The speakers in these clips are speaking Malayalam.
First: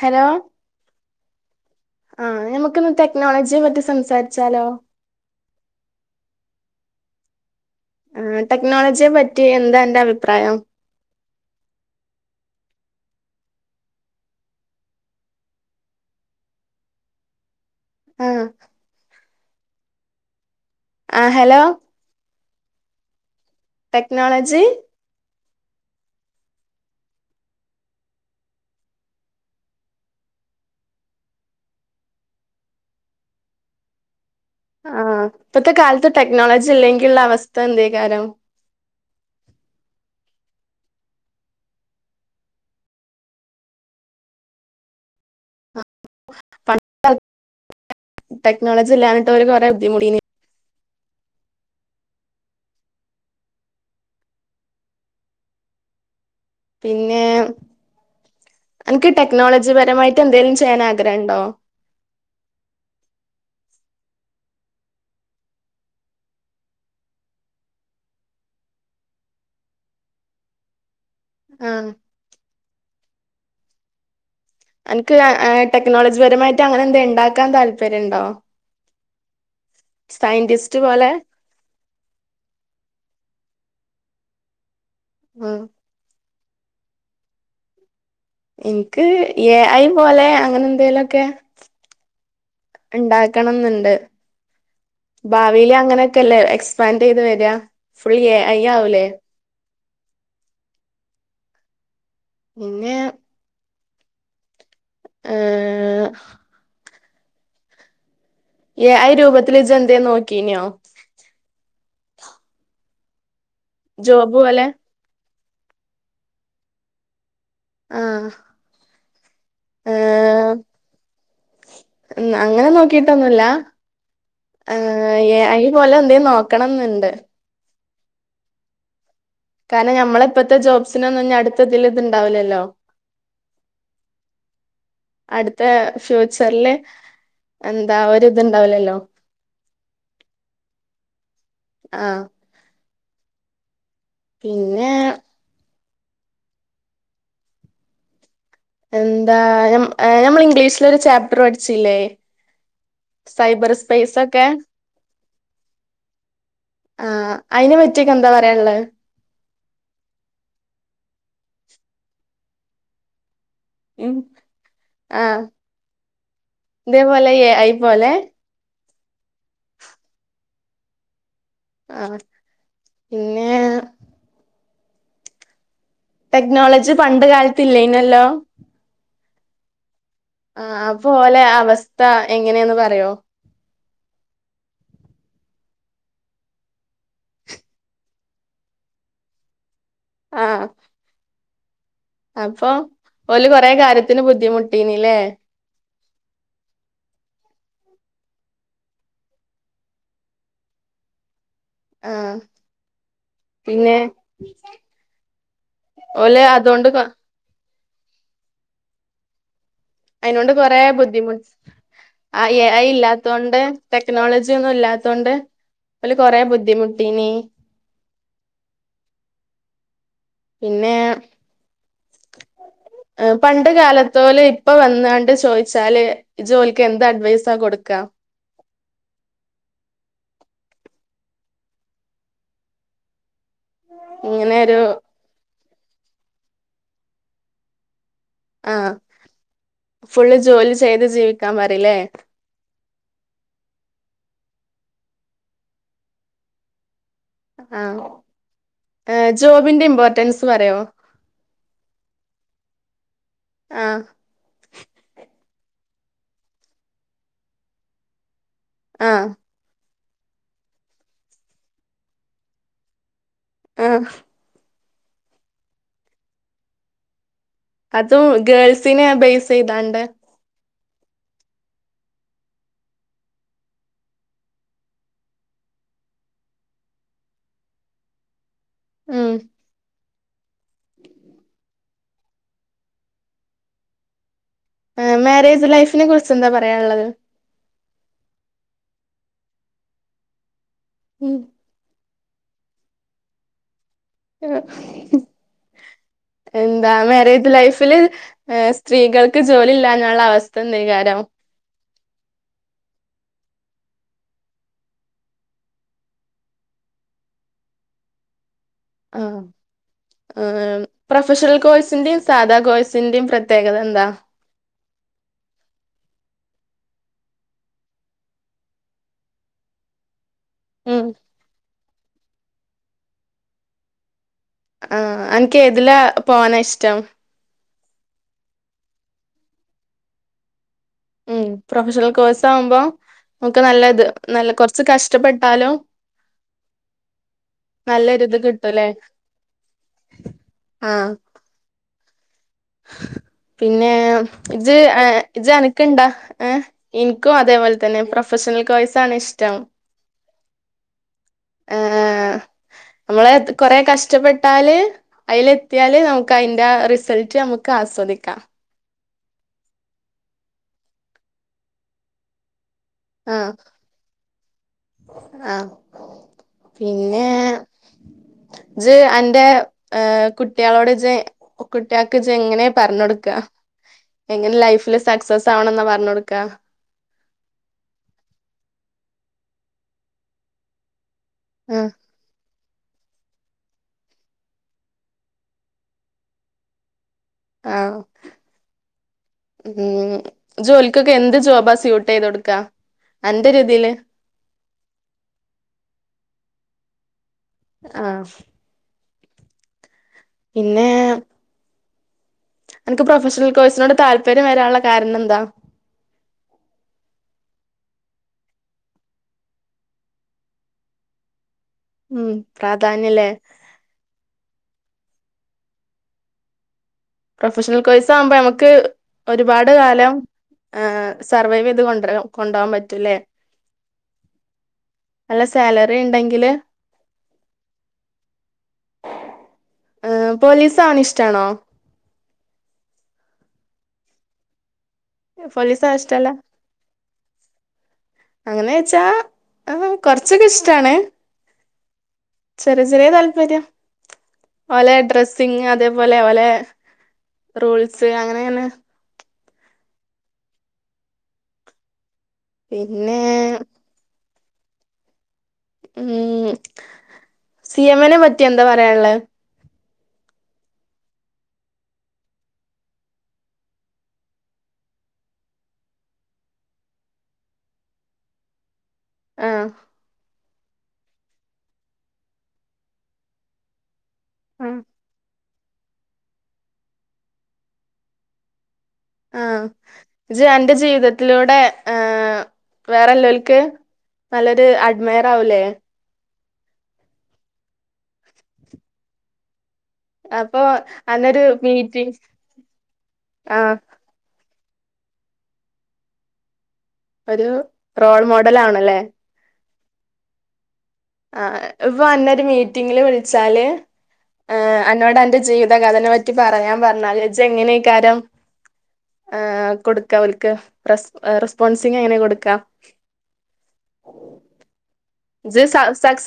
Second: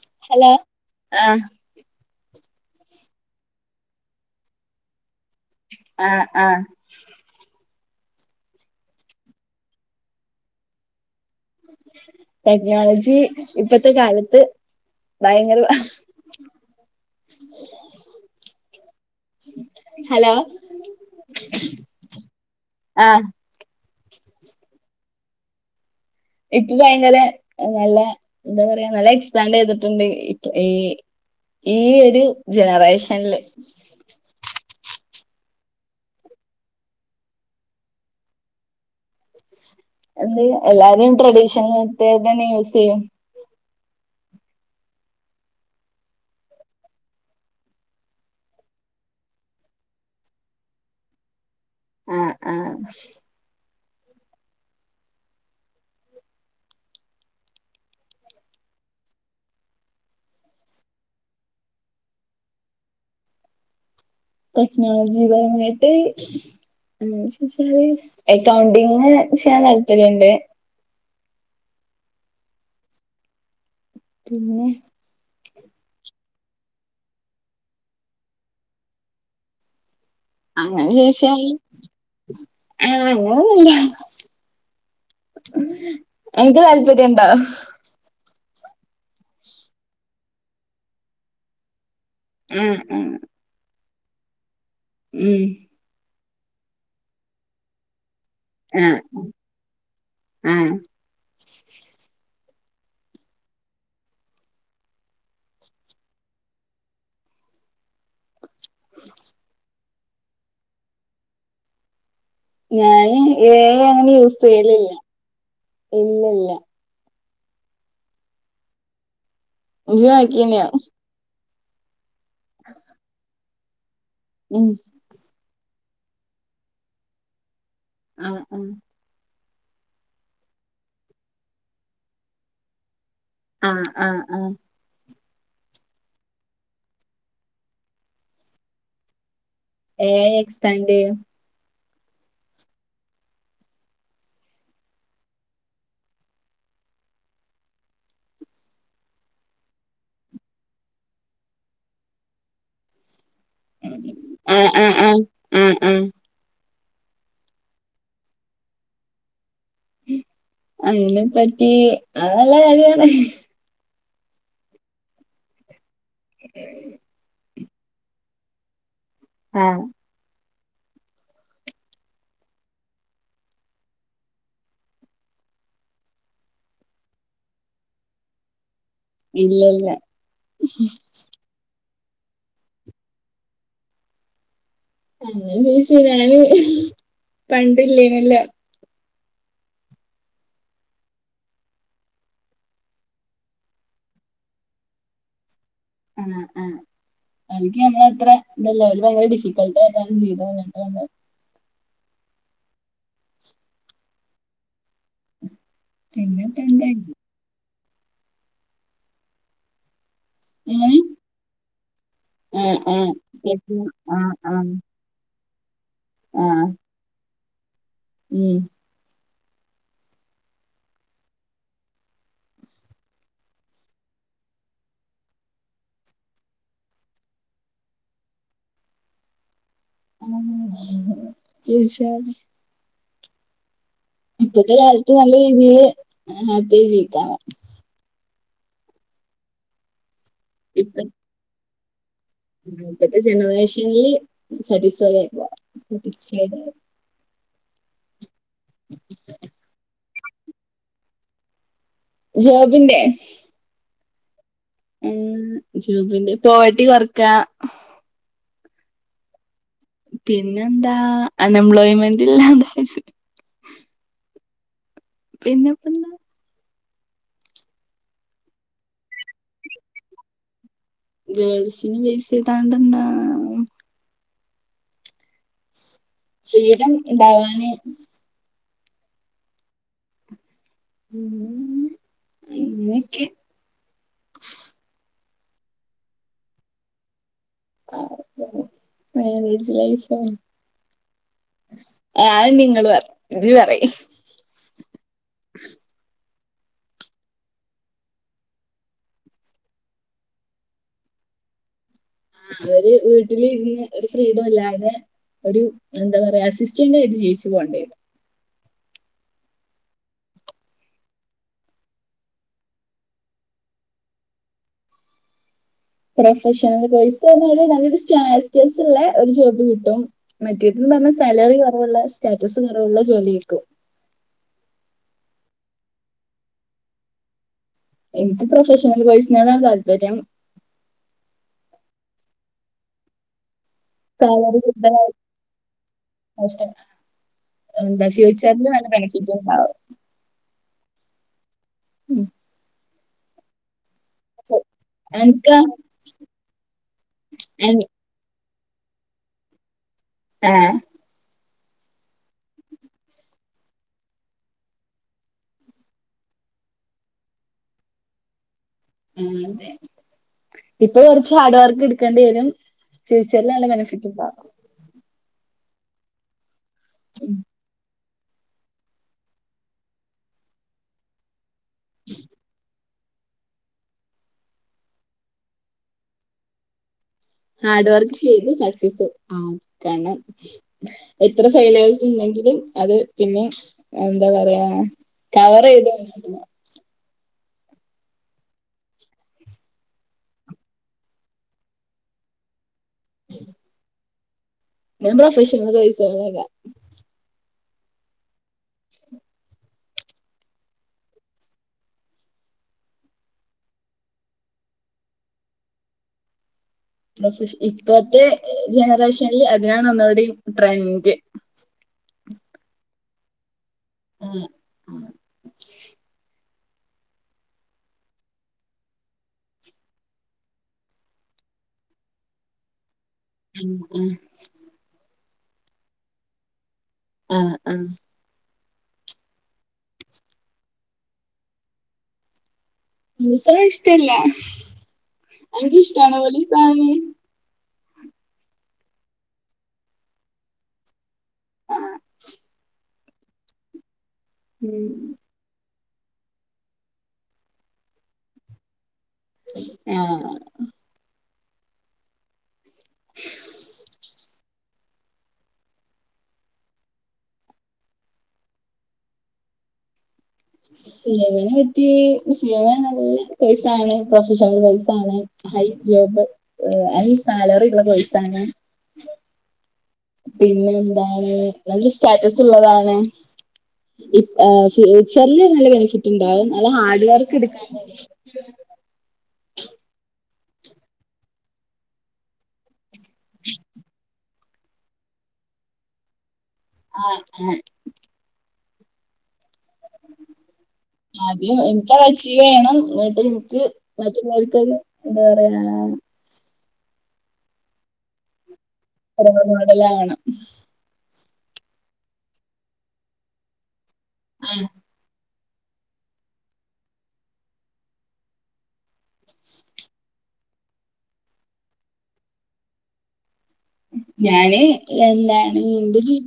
ഹലോ ആഹ് ആഹ് നമുക്കിന്ന് ടെക്നോളജിയെ പറ്റി സംസാരിച്ചാലോ ആഹ് ആഹ് ആഹ് ടെക്നോളജിയെ പറ്റി എന്താ അന്റെ അഭിപ്രായം [inaudible] ടെക്നോളജി ഇപ്പത്തെ കാലത്ത് ഭയങ്കര [inaudible] ഹലോ ആഹ് ഹലോ ആഹ് ടെക്നോളജി ഇപ്പ ഭയങ്കര നല്ല എന്താ പറയാ നല്ല എക്സ്പാൻഡ് ചെയ്തിട്ടിണ്ട് ഇപ്പ ഈ ഈ ഒരു ജനറേഷൻൽ ആഹ് ഇപ്പത്തെ കാലത്ത് ടെക്നോളജി ഇല്ലെങ്കിലുള്ള അവസ്ഥ എന്തേക്കാരം [inaudible] എന്ത് എല്ലാരും ട്രഡീഷണൽ [unintelligible] തന്നെ യൂസ് ചെയ്യും [unintelligible] ടെക്നോളജി ഇല്ലാനിട്ടവര് കൊറേ ബുദ്ധിമുട്ടീനി ആഹ് ആഹ് പിന്നേ അനക്ക് ടെക്നോളജിപരമായിട്ട് എന്തേലും ചെയ്യാൻ ആഗ്രഹം ഇണ്ടോ ടെക്നോളജിപരമായിട്ട് [unintelligible] എക്കൗണ്ടിംഗ് ചെയ്യാൻ താല്പര്യവൊണ്ട് ആഹ് പിന്നെ അനക്ക് ആഹ് ടെക്നോളജിപരമായിട്ട് അങ്ങനെ എന്തെ എണ്ടാക്കാൻ താല്പര്യണ്ടോ സയന്റിസ്റ്റ് അങ്ങനെ പോലെ ചോയ്ച്ചായി ആഹ് അങ്ങനൊന്നുല്ല ആഹ് അനക്ക് താല്പര്യണ്ടാ എനിക്ക് എ ഐ പോലെ അങ്ങനെ എന്തേലൊക്കെ ആഹ് ആഹ് ഇണ്ടാ ക്കണംന്നിണ്ട് ഉം ഭാവീലങ്ങനെ ക്കല്ലേ എക്സ്പാൻഡ് ചെയ്ത് വര്യ ഫ്രീയ് ആഹ് ആഹ് പിന്നേ ഏഹ് എ ഐ രൂപത്തില് ഇജ്ജ് എന്തേ നോക്കീനോ ഞാന് എ ഐ അങ്ങനെ ജോബ് യൂസ് പോലെ ചെയ്യലില്ല ഇല്ലില്ല ആഹ് ഇജ്ജ് ഏഹ് നോക്കീനിയോ അങ്ങനെ നോക്കിട്ടൊന്നുല്ല ഉം എഹ് എ ഐ പോലെ എന്തേ നോക്കണന്നിണ്ട് അഹ് ആഹ് കാരണം ഞമ്മള ഇപ്പഴത്തെ ജോബ്സിനൊന്നും ഇനി അടുത്തതില് ഇതിണ്ടാവില്ലല്ലോ ആഹ് ആഹ് ആഹ് അടുത്ത ഫ്യൂച്ചറില് എന്താ ഒരിത്ണ്ടാവൂലല്ലോ എ ഐ എക്സ്പ്പാന്റെയ്യും ആഹ് പിന്നെ എന്താ ഞമ്മള് ഇംഗ്ലീഷിലൊരു ചാപ്റ്റർ പഠിച്ചില്ലേ? സൈബർ സ്പേസൊക്കെ? ആഹ് ആഹ് ഉം ഉം ആഹ് അയിനെ പറ്റിയൊക്കെന്താ പറയാള്ളത്? അയിനെ പറ്റി അത് നല്ല കാര്യാണ് ഉം ആഹ് ഇതേപോലെ എ ഐ പോലെ ആഹ് ആഹ് പിന്നെ ടെക്നോളജി പണ്ട് കാലത്ത് ഇല്ലേനിയല്ലോ? ഇല്ലല്ല ആ അപ്പോലെ അവസ്ഥ എങ്ങനേന്ന് പറയോ? അങ്ങനെ ചോയ്ച്ച ഞാന് പണ്ടില്ലേനിയല്ലേ ആഹ് അപ്പം ഓല് കൊറേ കാര്യത്തിന് ബുദ്ധിമുട്ടീന്ല്ലേ? ആഹ് ആഹ് ഓൽക്ക് ഞമ്മളത്ര ഇതല്ല ഓല് ഭയങ്കര ഡിഫിക്കൾട്ടായിട്ടാണ് ജീവിതം മുന്നോട്ട് കൊണ്ടോയത് ആഹ് പിന്നെ ഓല് പിന്നെപ്പെന്താ അതോണ്ട് കൊ അയിനോണ്ട് കൊറേ എങ്ങനെ ബുദ്ധിമുട്ട് എ ആഹ് ഐ ആഹ് ഇല്ലാത്തോണ്ട് ആഹ് ടെക്നോളജിയൊന്നും ആഹ് ഇല്ലാത്ത ഇല്ലാത്തോണ്ട് ഓല് കൊറേ ആഹ് ബുദ്ധിമുട്ടീനി. ഉം പിന്നേ പണ്ട് കാലത്തോല് ഇപ്പൊ വന്നാണ്ട് ചോയ്ച്ചാല്. ഇജോൽക്ക് എന്ത്‌ അഡ്വൈസാ കൊടുക്കാ? അങ്ങനൊക്കെ [unintelligible] ചോയ്ച്ചാൽ ഇങ്ങനെ ഇപ്പത്തെ ഒരു കാലത്ത് നല്ല രീതിയില് ഹാപ്പി ആയി ജീവിക്കാം പറയ് ആഹ് ഫുള്ള് ജോലി ചെയ്ത് ജീവിക്കാൻ പറിലേ? ആ ഇപ്പത്തെ ജനറേഷൻല് സറ്റിസ്ഫൈ ആയി നിക്കാ [unintelligible] ആ ജോബിന്റെ ഇമ്പോർട്ടൻസ് പറയാവോ? ജോബിന്റെ? ആഹ്. ജോബിന്റെ പോവർട്ടി കൊർക്കാ ആഹ്. പിന്നെന്താ അൺഎംപ്ലോയ്മെന്റ് ഇത് ആഹ്. പിന്നെപ്പന്താ? അത്രൊള്ളു ഗേൾസിനെ ബേസെയ്താണ്ട്. ഗേൾസിന് ബേസെയ്താണ്ടെന്താ? ഫ്രീഡം ഇണ്ടാകാന്. ഉമ് ഉം ഇങ്ങനൊക്കെ. ആഹാ മാരേജ് ലൈഫിനെ കുറിച്ച് എന്താ പറയാനുള്ളത്? ആഹ മാരേജ് ലൈഫോ? ഉം ആഹ നിങ്ങള് പറ ഇജ് പറയ് എന്താ മാരേജ് ലൈഫില്. ഏ സ്ത്രീകൾക്ക് ജോലി ഇല്ലഞാലുള്ള അവസ്ഥ എന്തക്കാരം. ആഹ അവര് വീട്ടിലിരുന്ന് ഒരു ഫ്രീഡം ഇല്ലാതെ. ഒരു എന്താ പറയാ അസിസ്റ്റന്റ് ആയിട്ട് ജീവിച്ച് പോണ്ടി വരും. ആഹ്. പ്രൊഫഷണൽ കോഴ്സിന്റെയും സാധാ കോഴ്സിന്റെയും പ്രത്യേകത എന്താ? പ്രൊഫഷണൽ കോഴ്സ് എന്ന് പറഞ്ഞാൽ നല്ലൊരു സ്റ്റാടസ് ള്ള ഒരു ജോബ് കിട്ടും. മറ്റേട്ത് ന്ന് ഉം പറഞ്ഞ സാലറി കുറവുള്ള സ്റ്റാറ്റസ് കുറവുള്ള ജോലി ആയി രിക്കും. ആഹ അൻക്ക് എതില പോവാന ഇഷ്ടം. ഇൻക്ക് പ്രൊഫഷണൽ കോഴ്സിനോടാ താല്പര്യം. ഉം പ്രൊഫഷണൽ കോഴ്സ് ആവുമ്പോ നമുക്ക് നല്ലത്. നല്ല സാലറി കൊറച്ച് കൂടുതലാണ് കഷ്ടപ്പെട്ടാലും. ഇഷ്ടം എന്താ ഫ്യൂച്ചറിന് നല്ല ബെനിഫിറ്റ് ഉണ്ടാവും ആഹ ഉം പിന്നെ ഇജ് ഇജ് എനിക്ക് എനക്ക് ഇണ്ടാ ഏ എനിക്കും അതേപോലെ എനി- തന്നെ പ്ര പ്രൊഫഷണൽ കോയ്സണ് ഇഷ്ടം ആഹ ആഹ നമ്മളെ കൊറെ കഷ്ടപ്പെട്ടാല് അതിൽ എത്തിയാല് നമുക്ക് അതിന്റെ റിസൾട്ട് നമുക്ക് ആസ്വദിക്കാം ഉ ഇപ്പൊ കുറച്ച് ഹാർഡ് വർക്ക് എടുക്കേണ്ടി വരും ഫ്യൂച്ചറിൽ നല്ല ബെനിഫിറ്റ് ഉണ്ടവും ആഹ പിന്നെ ഇജ് എന്റെ ഏ കുട്ടികളോട് ജ് കുട്ടികൾക്ക് ജ് എങ്ങനെ പറഞ്ഞൊടുക്ക എങ്ങനെ ലൈഫില് സക്സസ് ആവണം എന്നാ പറഞ് കൊടുക്ക ഹാർഡ് വർക്ക് ചെയ്ത് സക്സസ് ആക്കണം എത്ര ആഹ് ഫൈലേസ് ഉണ്ടെങ്കിലും അത് പിന്നെ എന്താ പറയാ കവർ ചെയത് വന്നി ആഹ് ഉം ജോലിക്കൊക്കെ എന്ത് ജോബാ സ്യൂട്ട് ചെയ്ത് കൊടുക്കാ അന്റെ ഒരു ഇതില് ഞൻ പൊഫഷനൽ കോഴ്സ് [inaudible] ആഹ പിന്നെ അനക്ക് പ്രൊഫഷണൽ കോഴ്സിനോട് താല്പര്യം വരാനുള്ള കാരണം എന്താ പ്രൊഫ ഇപ്പത്തെ ജനറേഷനിൽ അതിനാണ് ഒനുടെ ട്രെൻഡ് ഉം പ്രാധാന്യല്ലേ ആഹാ മ് പ്രൊഫഷണൽ കോഴ്സആകുമ്പോ നമുക്ക് ഒരുപാട് കാലം ആഹ് സർവൈവെയ്ത് കൊണ്ട്ര കൊണ്ടോആൻ പറ്റുല്ലെ ഉം ഉം അല്ല സാലറിണ്ടെങ്കില് ആഹ് ആഹ് ഹ് പോലീസാവണെ ഇഷ്ടാണോ? [unintelligible] ഇഷ്ടല്ല പോലീസ് ആവാൻ അൻകിഷ്ട്ടാണോ ഇഷ്ടല്ല പോലീസാവ്ന്നെ അങ്ങനെച്ചാ ആ കൊർച്ചൊക്കെ ഇഷ്ടാണ് ചെറിയ ചെറിയ താല്പര്യം ഓലെ ഡ്ര പിന്നെ അതേപോലെ ഓലെ റൂൾസ് അങ്ങനെയാണ്. ഏഹ് പിന്നേ ഏഹ് സി എമ്മിനെ പറ്റി എന്താ പറയാൻള്ളെ സി എമ്മിനെ പറ്റി സി എം നല്ല കൊയ്സാണ് പ്രൊഫഷണൽ കൊയ്സാണ് ഹൈ ജോബ് ഹൈ സാലറിള്ള പൈസാണ് ആഹ് പിന്നെ എന്താണ് നല്ല സ്റ്റാറ്റസ് ള്ളതാണ് ഫ്യൂച്ചർല്ല് നല്ല ബെനിഫിറ്റ് ണ്ടാവും നല്ല ഹാർഡ് വർക്ക് എടുക്കാൻ [unintelligible] ആഹ് ജ്ജ് അന്റ ജീവിതത്തിലൂടെ ഏ വേറെല്ലോൽക്ക് നല്ലൊരു അഡ്മയർ ആവൂല്ലേ? ആഹ് ആഹ് അപ്പൊ അന്നൊരു ആദ്യം മീറ്റിംഗ് എനിക്കച്ചീവയ്യണം ന്നട്ട് ൻക്ക് ആഹ് മറ്റുള്ളവർക്കൊരു എന്താ പറയ ഒരു റോൾ മോഡൽ ആണല്ലേ [unintelligible] മോഡലാണ് ആ ഇപ്പൊ അന്നൊരു മീറ്റിങ്ങില് വിളിച്ചാല് ആ ഏഹ് അന്നോടന്റെ ജിവ് ത കഥനെ പറ്റി പറയാൻ പറഞ്ഞാല് ഇജെങ്ങനെയ്ക്കാരം. ഏഹ് കൊടുക്ക ഓൽക്ക് റസ് എഹ് റെസ്പോൺസിങ് എങ്ങനെ കൊടുക്കാ? ഞാന് എന്താണ് ഇന്റെ ജീ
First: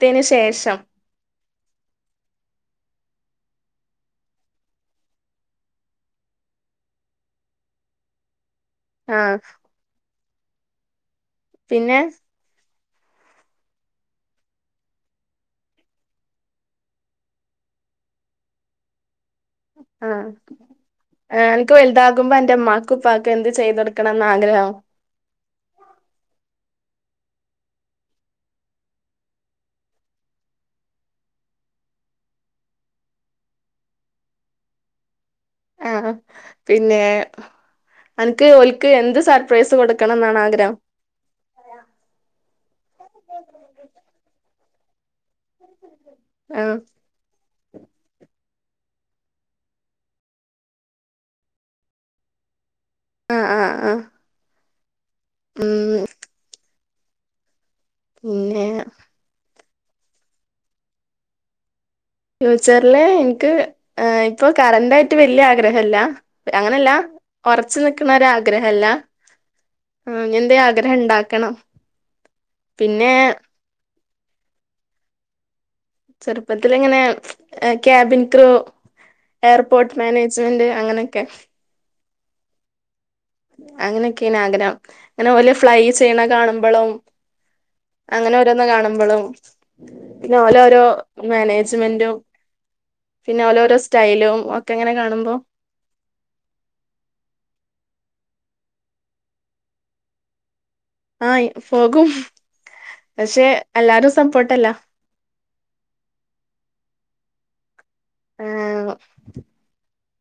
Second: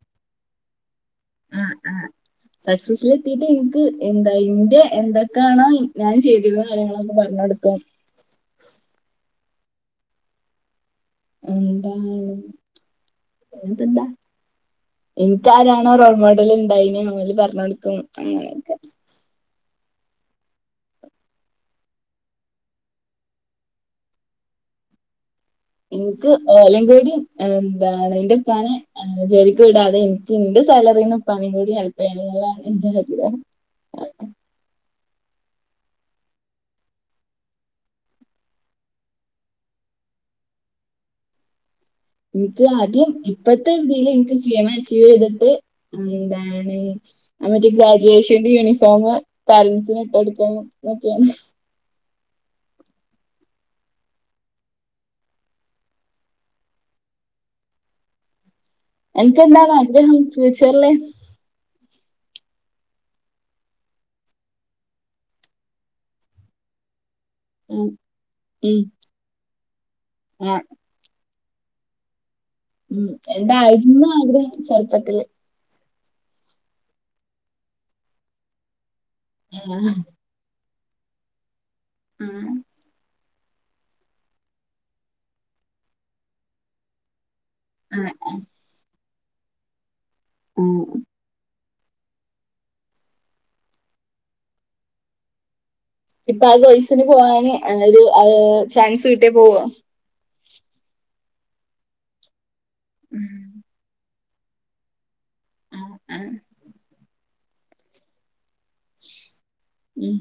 ത്തിന് ശേഷം. [inaudible] സക്സസിലെത്തിട്ട് ഇൻക്ക് എന്താ ഇന്റെ എന്തൊക്കാണോ ഇ ഞാൻ ചെയ്തിരുന്ന്. കാര്യങ്ങളൊക്കെ പറഞടുക്കും. ആഹ്. പിന്നെ എന്താണ് അയ്‌ന്പ്പന്താ. ഇൻക്കാരാണോ റോൾ മോഡല് ഇണ്ടായിനി ഓലിം പറഞ്ഞടുക്കും അങ്ങനൊക്കെ. ആഹ്. ആഹ് അൻക്ക് വലുതാകുമ്പോ അന്റെ ഇമ്മാക്കുപ്പാക്കും ഉപ്പാക്കും എന്ത് ചെയ്തൊടുക്കണംന്ന ആഗ്രഹം. ഇൻക്ക് ഏഹ് എവടിം എന്താണ് ഇന്റെപ്പാനെ. ആഹ് ജോലിക്ക് വിടാതെ എനിക്ക് ഇന്റെ സാലറിന്ന്പ്പാനിം കൂടി ഹെൽപ്യ്യണന്നുള്ളതാണ് എന്റെ ആഗ്രഹം. [inaudible] ആഹ് ഹ പിന്നെ. അൻക്ക് ഓൽക്ക് എന്ത് സർപ്രൈസ് കൊടുക്കണം ന്നാണ് ആഗ്രഹം? ഇനിക്ക് ആദ്യം ഇപ്പത്തെ ഇതില് എനിക്ക് സി എം എ അച്ചീവീത്. ത് ആഹ് എന്താണ് ആ മറ്റേ ഗ്രാജേഷൻ. യൂണിഫോമ് പാരൻസിനിട്ടെടുക്കണംന്നൊക്കെയാണ്. ആഹ് ആഹ് ആഹ്. ഉം. പിന്നെ. എൻകെന്താണ് ആഗ്രഹം ഫ്യൂച്ചറില്? ഫ്യൂച്ചറില് എനിക്ക് ഇപ്പൊ കറന്റായിട്ട് വല്യേ ആഗ്രഹല്ല. അങ്ങനെല്ലാ. ഒറച് നിക്കണ ഒരാഗ്രഹല്ല അങേനന്തേ ആഗ്രഹം ഇണ്ടാക്കണം. ഉം എന്തായിരുന്നു ആഗ്രഹം ചെരുപ്പത്തില്. ചെറുപ്പത്തിലിങ്ങനെ ക്യാബിൻ ക്രൂ ആ, ഏർപോർട്ട് മാനേ ജ്മെന്റ് അങ്ങനൊക്കെ. ആഹ്. അങ്ങനൊക്കെണാഗ്രഹം ഇങ്ങനെ വല്യേ ഫ്ലൈ ചെയ്യണ കാണുമ്പളും. ആ. അങ്ങനോരോന്ന് കാണുമ്പളും പിന്നെ ഓലെ ഓരോ. മാനേജ്മെന്റും പിന്നെ ഓലോരോ സ്റ്റൈലും ഒക്കെങ്ങനെ കാണുമ്പോ. ഇപ്പൊ ആ കോയ്സിന് പോവാന് ഒരു ചാൻസ് കിട്യാ പോവോ? ആഹ് പോകും പക്ഷെ എല്ലാരും സപ്പോർട്ടല്ല. ആഹ് ആഹ്. ഉം.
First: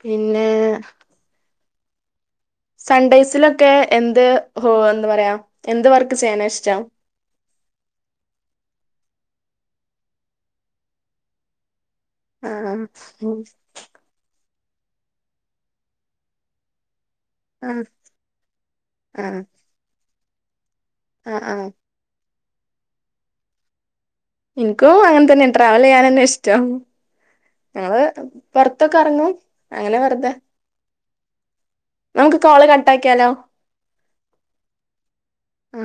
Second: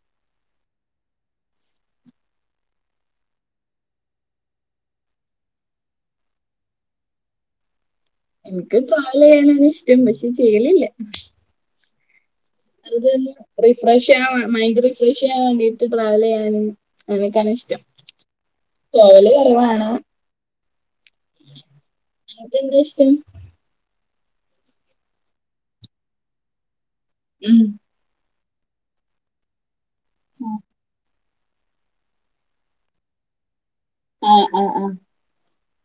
പിന്നെ. സൺഡേയ്സിലൊക്കെ എന്ത് ഹോ എന്താ പറയാ എന്ത് വർക്ക് ചെയ്യാനാഷ്ടം. ഇനിക്ക് ട്രാവൽ ചെയ്യാനാണന്നെഷ്ടം പക്ഷെ ചെയ്യലില്ല. ആഹ് അതന്ന് റിഫ്രഷ്യാവാൻ മൈൻഡ് റിഫ്രഷവാൻ വേണ്ടീട്ട് ട്രാവലിയ്യാന്. എനിക്കാണ് ഇഷ്ടം ആഹ് പോവല് ആഹ് കൊറവാണ്. ആഹ് ആഹ്. അൻക്കെന്ത ഇഷ്ടം. ഇനിക്കും അങ്ങനത്തന്നെ ട്രാവലിയ്യാനന്നെ ഇഷ്ടം. ഉം. ങ്ങള് പൊറത്തൊക്കെ അറങ്ങും അങ്ങനെ വെറുത. നമുക്ക് കോള് കട്ടാക്കിയാലോ ആഹ് ആഹ് ആഹ് ആ